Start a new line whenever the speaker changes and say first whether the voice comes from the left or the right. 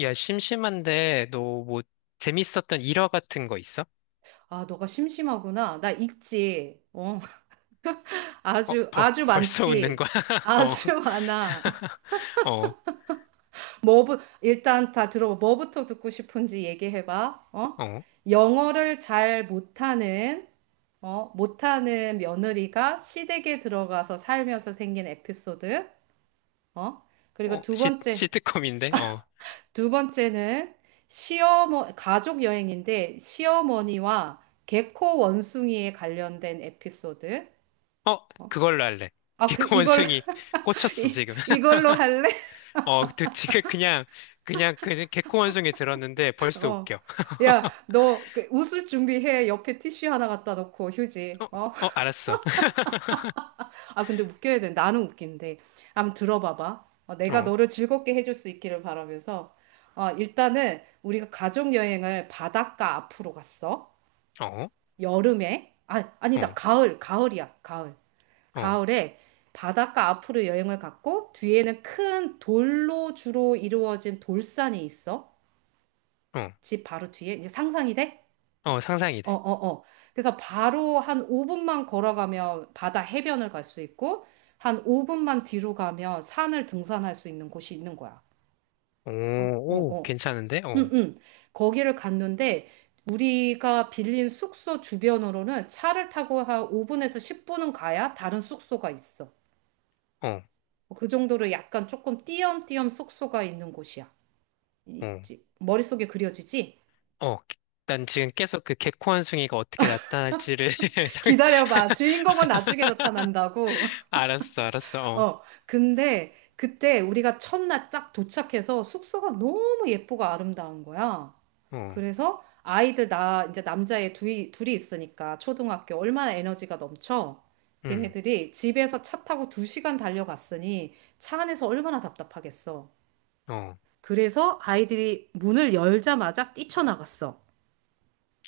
left: 야, 심심한데, 너 뭐, 재밌었던 일화 같은 거 있어?
right: 아, 너가 심심하구나. 나 있지. 어,
left: 어,
right: 아주,
left: 벌,
right: 아주
left: 벌써 웃는 거야?
right: 많지.
left: 어,
right: 아주 많아.
left: 어,
right: 일단 다 들어봐. 뭐부터 듣고 싶은지 얘기해봐. 어?
left: 어,
right: 영어를 잘 못하는 며느리가 시댁에 들어가서 살면서 생긴 에피소드. 어?
left: 어,
right: 그리고 두
left: 시,
right: 번째,
left: 시트콤인데? 어,
right: 두 번째는 가족 여행인데 시어머니와 개코 원숭이에 관련된 에피소드.
left: 어,
right: 어?
left: 그걸로 할래.
right: 아, 그, 이걸
left: 개코원숭이 꽂혔어,
right: 이,
left: 지금.
right: 이걸로 할래?
left: 어, 그, 지금 그냥, 그냥, 그, 개코원숭이 들었는데 벌써
right: 어.
left: 웃겨.
right: 야, 너 그, 웃을 준비해. 옆에 티슈 하나 갖다 놓고
left: 어,
right: 휴지. 어?
left: 어, 알았어.
right: 아, 근데 웃겨야 돼. 나는 웃긴데. 한번 들어봐봐. 어, 내가
left: 어,
right: 너를 즐겁게 해줄 수 있기를 바라면서. 어, 일단은 우리가 가족 여행을 바닷가 앞으로 갔어.
left: 어,
right: 여름에. 아, 아니다.
left: 어,
right: 가을. 가을이야. 가을.
left: 어,
right: 가을에 바닷가 앞으로 여행을 갔고 뒤에는 큰 돌로 주로 이루어진 돌산이 있어.
left: 어,
right: 집 바로 뒤에. 이제 상상이 돼?
left: 어, 상상이
right: 어,
left: 돼.
right: 어, 어. 그래서 바로 한 5분만 걸어가면 바다 해변을 갈 수 있고, 한 5분만 뒤로 가면 산을 등산할 수 있는 곳이 있는 거야.
left: 오,
right: 아, 어,
left: 오,
right: 어.
left: 괜찮은데? 어,
right: 응, 응. 거기를 갔는데, 우리가 빌린 숙소 주변으로는 차를 타고 한 5분에서 10분은 가야 다른 숙소가 있어.
left: 어,
right: 그 정도로 약간 조금 띄엄띄엄 숙소가 있는 곳이야.
left: 어.
right: 머릿속에 그려지지?
left: 어, 난 지금 계속 그 개코원숭이가 어떻게 나타날지를 상-
right: 기다려봐. 주인공은 나중에 나타난다고.
left: 알았어, 알았어.
right: 어, 근데 그때 우리가 첫날 쫙 도착해서 숙소가 너무 예쁘고 아름다운 거야.
left: 어, 어,
right: 그래서 아이들 나 이제 남자애 둘이 있으니까 초등학교 얼마나 에너지가 넘쳐.
left: 음,
right: 걔네들이 집에서 차 타고 2시간 달려갔으니 차 안에서 얼마나 답답하겠어.
left: 어,
right: 그래서 아이들이 문을 열자마자 뛰쳐나갔어.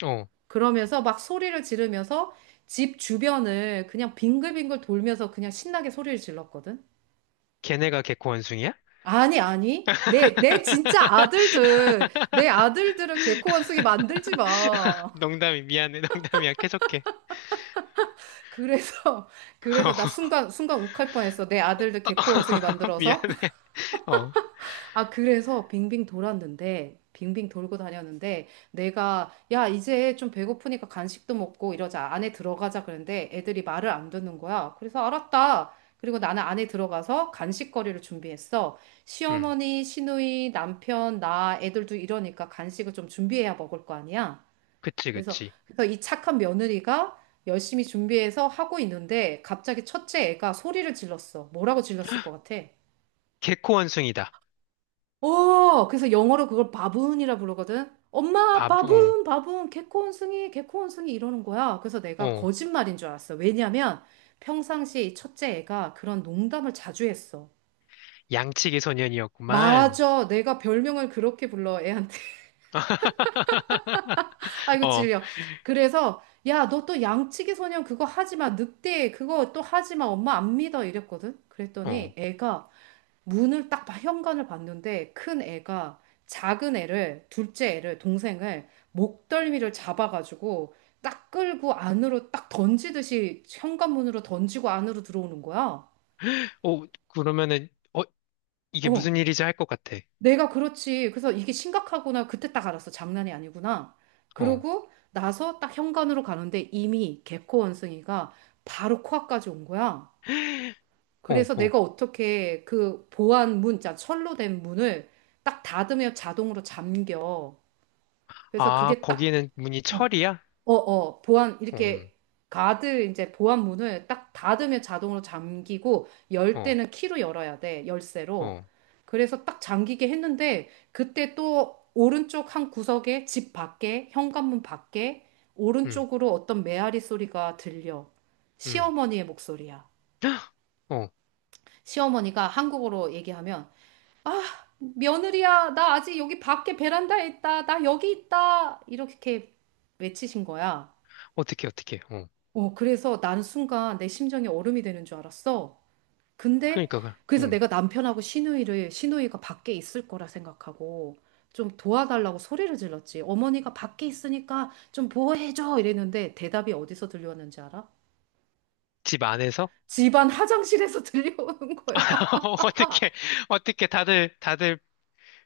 left: 어.
right: 그러면서 막 소리를 지르면서 집 주변을 그냥 빙글빙글 돌면서 그냥 신나게 소리를 질렀거든.
left: 걔네가 개코원숭이야?
right: 아니, 아니. 내 진짜 아들들, 내 아들들은 개코 원숭이 만들지 마.
left: 농담이 미안해, 농담이야. 계속해.
right: 그래서, 그래서 나 순간, 순간 욱할 뻔했어. 내 아들들
left: 어.
right: 개코 원숭이 만들어서.
left: 미안해. 어,
right: 아, 그래서 빙빙 돌았는데, 빙빙 돌고 다녔는데, 내가, 야, 이제 좀 배고프니까 간식도 먹고 이러자. 안에 들어가자. 그랬는데 애들이 말을 안 듣는 거야. 그래서 알았다. 그리고 나는 안에 들어가서 간식거리를 준비했어.
left: 음,
right: 시어머니, 시누이, 남편, 나, 애들도 이러니까 간식을 좀 준비해야 먹을 거 아니야.
left: 그치,
right: 그래서,
left: 그치.
right: 그래서 이 착한 며느리가 열심히 준비해서 하고 있는데, 갑자기 첫째 애가 소리를 질렀어. 뭐라고 질렀을 것 같아?
left: 개코원숭이다.
right: 어, 그래서 영어로 그걸 바분이라 부르거든. 엄마,
left: 밥, 어,
right: 바분, 바분, 개코원숭이, 개코원숭이 이러는 거야. 그래서 내가
left: 어.
right: 거짓말인 줄 알았어. 왜냐면 평상시 이 첫째 애가 그런 농담을 자주 했어.
left: 양치기 소년이었구만.
right: 맞아, 내가 별명을 그렇게 불러, 애한테. 아이고,
left: 어,
right: 찔려. 그래서, 야, 너 또 양치기 소년 그거 하지 마. 늑대, 그거 또 하지 마. 엄마 안 믿어. 이랬거든.
left: 어.
right: 그랬더니 애가 문을 딱 현관을 봤는데 큰 애가 작은 애를 둘째 애를 동생을 목덜미를 잡아가지고 딱 끌고 안으로 딱 던지듯이 현관문으로 던지고 안으로 들어오는 거야.
left: 어, 그러면은, 어, 이게 무슨
right: 어,
left: 일이지 할 것 같아.
right: 내가 그렇지. 그래서 이게 심각하구나. 그때 딱 알았어. 장난이 아니구나.
left: 어,
right: 그러고 나서 딱 현관으로 가는데 이미 개코 원숭이가 바로 코앞까지 온 거야.
left: 어,
right: 그래서
left: 어.
right: 내가 어떻게 그 보안 문, 자, 철로 된 문을 딱 닫으면 자동으로 잠겨. 그래서
left: 아,
right: 그게 딱,
left: 거기에는 문이
right: 어,
left: 철이야?
right: 보안,
left: 어,
right: 이렇게 가드, 이제 보안 문을 딱 닫으면 자동으로 잠기고, 열
left: 어,
right: 때는 키로 열어야 돼, 열쇠로.
left: 어,
right: 그래서 딱 잠기게 했는데, 그때 또 오른쪽 한 구석에 집 밖에, 현관문 밖에,
left: 음,
right: 오른쪽으로 어떤 메아리 소리가 들려.
left: 음.
right: 시어머니의 목소리야.
left: 헉! 어,
right: 시어머니가 한국어로 얘기하면, 며느리야, 나 아직 여기 밖에 베란다에 있다. 나 여기 있다. 이렇게 외치신 거야.
left: 어떻게, 어떻게, 어.
right: 어, 그래서 나는 순간 내 심장이 얼음이 되는 줄 알았어. 근데
left: 그러니까, 그,
right: 그래서
left: 어.
right: 내가 남편하고 시누이를 시누이가 밖에 있을 거라 생각하고 좀 도와달라고 소리를 질렀지. 어머니가 밖에 있으니까 좀 보호해줘. 이랬는데 대답이 어디서 들려왔는지 알아?
left: 집 안에서?
right: 집안 화장실에서 들려오는 거야.
left: 어떻게, 어떻게 다들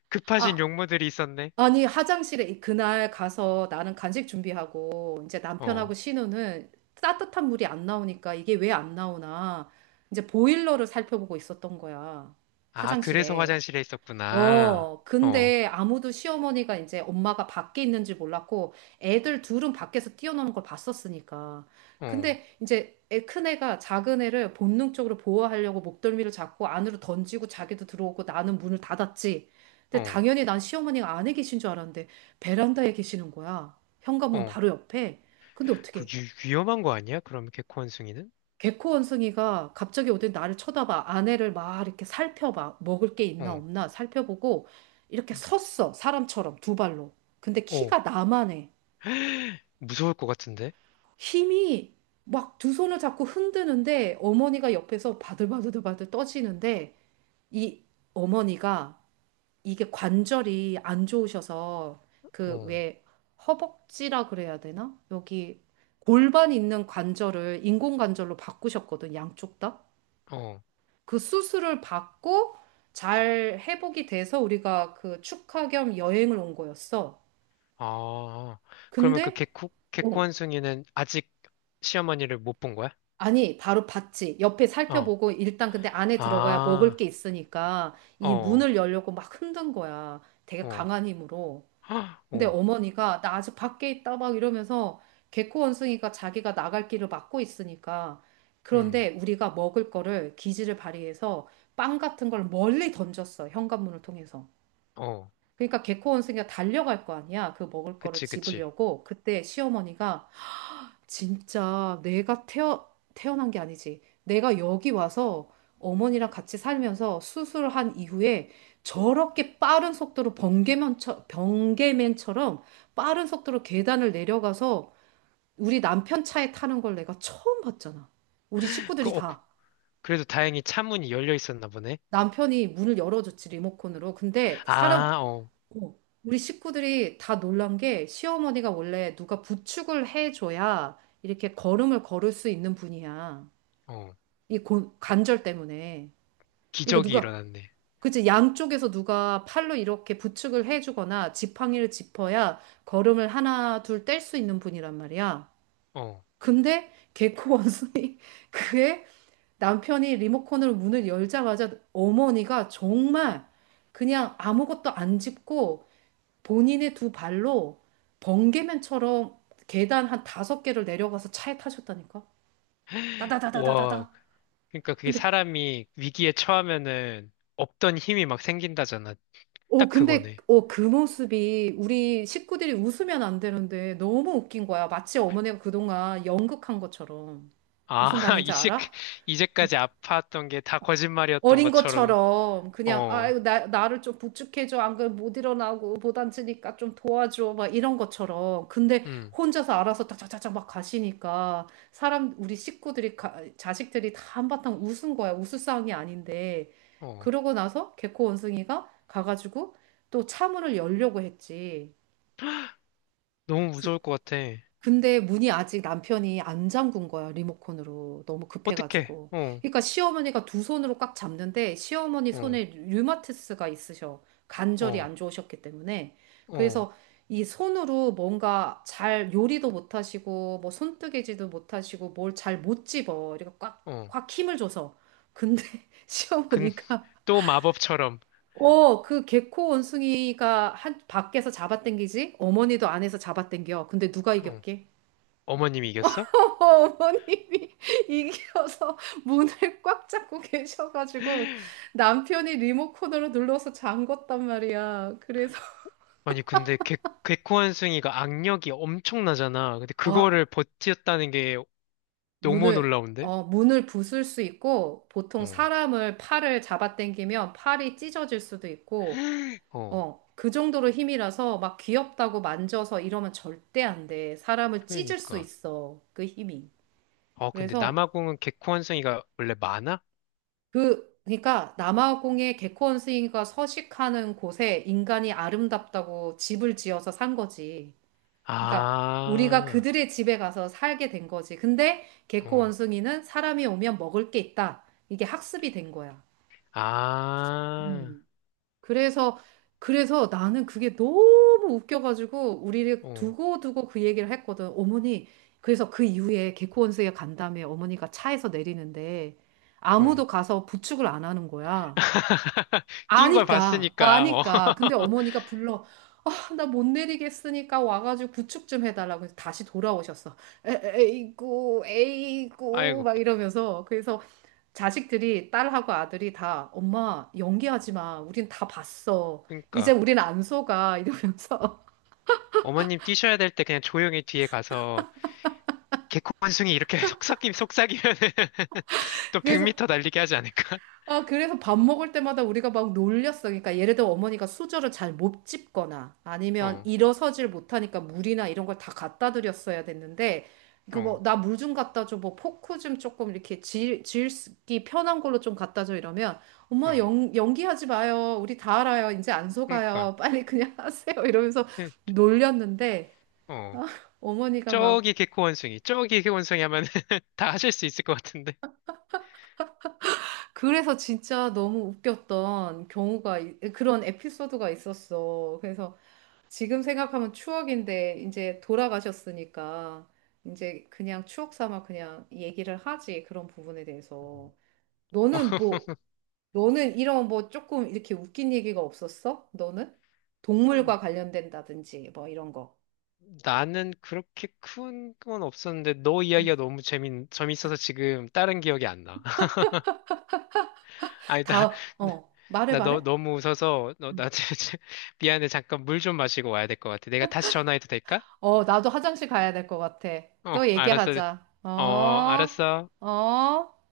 left: 급하신
right: 아,
left: 용무들이 있었네.
right: 아니, 화장실에 그날 가서 나는 간식 준비하고 이제 남편하고
left: 어.
right: 신우는 따뜻한 물이 안 나오니까 이게 왜 안 나오나 이제 보일러를 살펴보고 있었던 거야.
left: 아, 그래서
right: 화장실에.
left: 화장실에 있었구나.
right: 어,
left: 어,
right: 근데 아무도 시어머니가 이제 엄마가 밖에 있는지 몰랐고 애들 둘은 밖에서 뛰어노는 걸 봤었으니까.
left: 어,
right: 근데 이제 애, 큰 애가 작은 애를 본능적으로 보호하려고 목덜미를 잡고 안으로 던지고 자기도 들어오고 나는 문을 닫았지. 근데
left: 어,
right: 당연히 난 시어머니가 안에 계신 줄 알았는데 베란다에 계시는 거야. 현관문
left: 어.
right: 바로 옆에. 근데
left: 그
right: 어떻게?
left: 위, 위험한 거 아니야? 그럼 개코 원숭이는?
right: 개코 원숭이가 갑자기 어더 나를 쳐다봐. 아내를 막 이렇게 살펴봐. 먹을 게 있나
left: 어,
right: 없나 살펴보고 이렇게
left: 음.
right: 섰어. 사람처럼 두 발로. 근데
left: 어.
right: 키가 나만 해.
left: 무서울 것 같은데?
right: 힘이 막 두 손을 잡고 흔드는데 어머니가 옆에서 바들바들바들 떠지는데 이 어머니가 이게 관절이 안 좋으셔서 그
left: 어,
right: 왜 허벅지라 그래야 되나? 여기 골반 있는 관절을 인공관절로 바꾸셨거든. 양쪽 다.
left: 어.
right: 그 수술을 받고 잘 회복이 돼서 우리가 그 축하 겸 여행을 온 거였어.
left: 아, 그러면 그
right: 근데,
left: 개코, 개코
right: 어,
left: 한승이는 아직 시어머니를 못 본 거야?
right: 아니, 바로 봤지. 옆에
left: 어,
right: 살펴보고 일단 근데 안에 들어가야 먹을
left: 아,
right: 게 있으니까 이
left: 어,
right: 문을 열려고 막 흔든 거야. 되게
left: 어,
right: 강한 힘으로.
left: 헉,
right: 근데
left: 어,
right: 어머니가 나 아직 밖에 있다 막 이러면서 개코 원숭이가 자기가 나갈 길을 막고 있으니까
left: 음,
right: 그런데 우리가 먹을 거를 기지를 발휘해서 빵 같은 걸 멀리 던졌어. 현관문을 통해서.
left: 어.
right: 그러니까 개코 원숭이가 달려갈 거 아니야. 그 먹을 거를
left: 그치, 그치.
right: 집으려고. 그때 시어머니가 진짜 내가 태어난 게 아니지. 내가 여기 와서 어머니랑 같이 살면서 수술한 이후에 저렇게 빠른 속도로 번개맨처럼 빠른 속도로 계단을 내려가서 우리 남편 차에 타는 걸 내가 처음 봤잖아. 우리
left: 그,
right: 식구들이
left: 어, 그,
right: 다.
left: 그래도 다행히 차문이 열려 있었나 보네.
right: 남편이 문을 열어줬지, 리모컨으로. 근데 사람,
left: 아, 어,
right: 어, 우리 식구들이 다 놀란 게 시어머니가 원래 누가 부축을 해줘야 이렇게 걸음을 걸을 수 있는 분이야.
left: 어.
right: 이 관절 때문에. 이거
left: 기적이
right: 누가,
left: 일어났네.
right: 그치, 양쪽에서 누가 팔로 이렇게 부축을 해주거나 지팡이를 짚어야 걸음을 하나, 둘 뗄 수 있는 분이란 말이야.
left: 어.
right: 근데 개코 원숭이, 그의 남편이 리모컨으로 문을 열자마자 어머니가 정말 그냥 아무것도 안 짚고 본인의 두 발로 번개맨처럼 계단 한 5개를 내려가서 차에 타셨다니까?
left: 와,
right: 따다다다다다다.
left: 그러니까 그게
right: 근데,
left: 사람이 위기에 처하면은 없던 힘이 막 생긴다잖아. 딱 그거네.
right: 그 모습이 우리 식구들이 웃으면 안 되는데 너무 웃긴 거야. 마치 어머니가 그동안 연극한 것처럼.
left: 아,
right: 무슨 말인지
left: 이제,
right: 알아?
left: 이제까지 아팠던 게 다 거짓말이었던
right: 어린
left: 것처럼,
right: 것처럼 그냥
left: 어,
right: 아이고 나 나를 좀 부축해줘 안 그러면 못 일어나고 못 앉으니까 좀 도와줘 막 이런 것처럼 근데
left: 음,
right: 혼자서 알아서 딱딱딱딱 막 가시니까 사람 우리 식구들이 자식들이 다 한바탕 웃은 거야 웃을 상황이 아닌데
left: 어.
right: 그러고 나서 개코 원숭이가 가가지고 또 차문을 열려고 했지
left: 너무 무서울 것 같아.
right: 근데 문이 아직 남편이 안 잠근 거야, 리모컨으로. 너무
left: 어떡해,
right: 급해가지고.
left: 어,
right: 그러니까 시어머니가 두 손으로 꽉 잡는데 시어머니
left: 어,
right: 손에 류마티스가 있으셔. 관절이
left: 어,
right: 안 좋으셨기 때문에.
left: 어,
right: 그래서 이 손으로 뭔가 잘 요리도 못 하시고, 뭐 손뜨개질도 못 하시고, 뭘 잘 못 집어. 이렇게 꽉,
left: 어.
right: 꽉 힘을 줘서. 근데
left: 근,
right: 시어머니가
left: 또 마법처럼,
right: 어, 그 개코 원숭이가 한 밖에서 잡아당기지? 어머니도 안에서 잡아당겨. 근데 누가
left: 어,
right: 이겼게?
left: 어머님이 이겼어?
right: 어머님이 이기어서 문을 꽉 잡고 계셔가지고 남편이 리모컨으로 눌러서 잠궜단 말이야. 그래서
left: 아니, 근데 개, 개코한승이가 악력이 엄청나잖아. 근데
right: 아,
left: 그거를 버텼다는 게 너무
right: 문을
left: 놀라운데?
right: 문을 부술 수 있고 보통
left: 어,
right: 사람을 팔을 잡아당기면 팔이 찢어질 수도 있고
left: 어,
right: 어, 그 정도로 힘이라서 막 귀엽다고 만져서 이러면 절대 안 돼. 사람을 찢을 수
left: 그러니까.
right: 있어. 그 힘이.
left: 어, 근데
right: 그래서
left: 남아공은 개코한승이가 원래 많아?
right: 그러니까 남아공의 개코 원숭이가 서식하는 곳에 인간이 아름답다고 집을 지어서 산 거지. 그러니까 우리가
left: 아,
right: 그들의 집에 가서 살게 된 거지. 근데 개코
left: 어.
right: 원숭이는 사람이 오면 먹을 게 있다. 이게 학습이 된 거야.
left: 아,
right: 음. 그래서, 그래서 나는 그게 너무 웃겨가지고 우리를
left: 어,
right: 두고두고 그 얘기를 했거든. 어머니, 그래서 그 이후에 개코 원숭이가 간 다음에 어머니가 차에서 내리는데
left: 어.
right: 아무도 가서 부축을 안 하는 거야.
left: 뛴 걸
right: 아니까,
left: 봤으니까, 어.
right: 아니까. 근데 어머니가 불러. 아, 나 못 내리겠으니까 와가지고 구축 좀 해달라고 해서 다시 돌아오셨어. 에, 에이구, 에이구,
left: 아이고,
right: 막 이러면서. 그래서 자식들이, 딸하고 아들이 다, 엄마, 연기하지 마. 우린 다 봤어. 이제
left: 그러니까.
right: 우린 안 속아. 이러면서.
left: 어머님 뛰셔야 될 때 그냥 조용히 뒤에 가서 개콘숭이 이렇게 속삭이면은 또
right: 그래서,
left: 100m 달리게 하지 않을까?
right: 그래서 밥 먹을 때마다 우리가 막 놀렸어. 그러니까 예를 들어 어머니가 수저를 잘 못 집거나 아니면
left: 어,
right: 일어서질 못하니까 물이나 이런 걸 다 갖다 드렸어야 됐는데 그 뭐
left: 어,
right: 나 물 좀 갖다 줘. 뭐 포크 좀 조금 이렇게 질기 편한 걸로 좀 갖다 줘 이러면 엄마
left: 어.
right: 연기하지 마요. 우리 다 알아요. 이제 안
left: 그러니까.
right: 속아요. 빨리 그냥 하세요. 이러면서
left: 네,
right: 놀렸는데
left: 어.
right: 아, 어머니가 막
left: 저기 개코원숭이, 저기 개코원숭이 하면 다 하실 수 있을 것 같은데.
right: 그래서 진짜 너무 웃겼던 경우가 그런 에피소드가 있었어. 그래서 지금 생각하면 추억인데 이제 돌아가셨으니까 이제 그냥 추억 삼아 그냥 얘기를 하지 그런 부분에 대해서
left: 어,
right: 너는 뭐 너는 이런 뭐 조금 이렇게 웃긴 얘기가 없었어? 너는
left: 어,
right: 동물과 관련된다든지 뭐 이런 거.
left: 나는 그렇게 큰 건 없었는데 너 이야기가
right: 음,
left: 너무 재밌, 재밌어서 지금 다른 기억이 안 나. 아니, 나,
right: 다음 어 말해 말해.
left: 너무 웃어서, 너,
right: 음.
left: 나, 진짜 미안해. 잠깐 물 좀 마시고 와야 될 것 같아. 내가 다시 전화해도 될까?
right: 어 나도 화장실 가야 될 것 같아.
left: 어,
right: 또
left: 알았어.
right: 얘기하자. 어
left: 어, 알았어.
right: 어.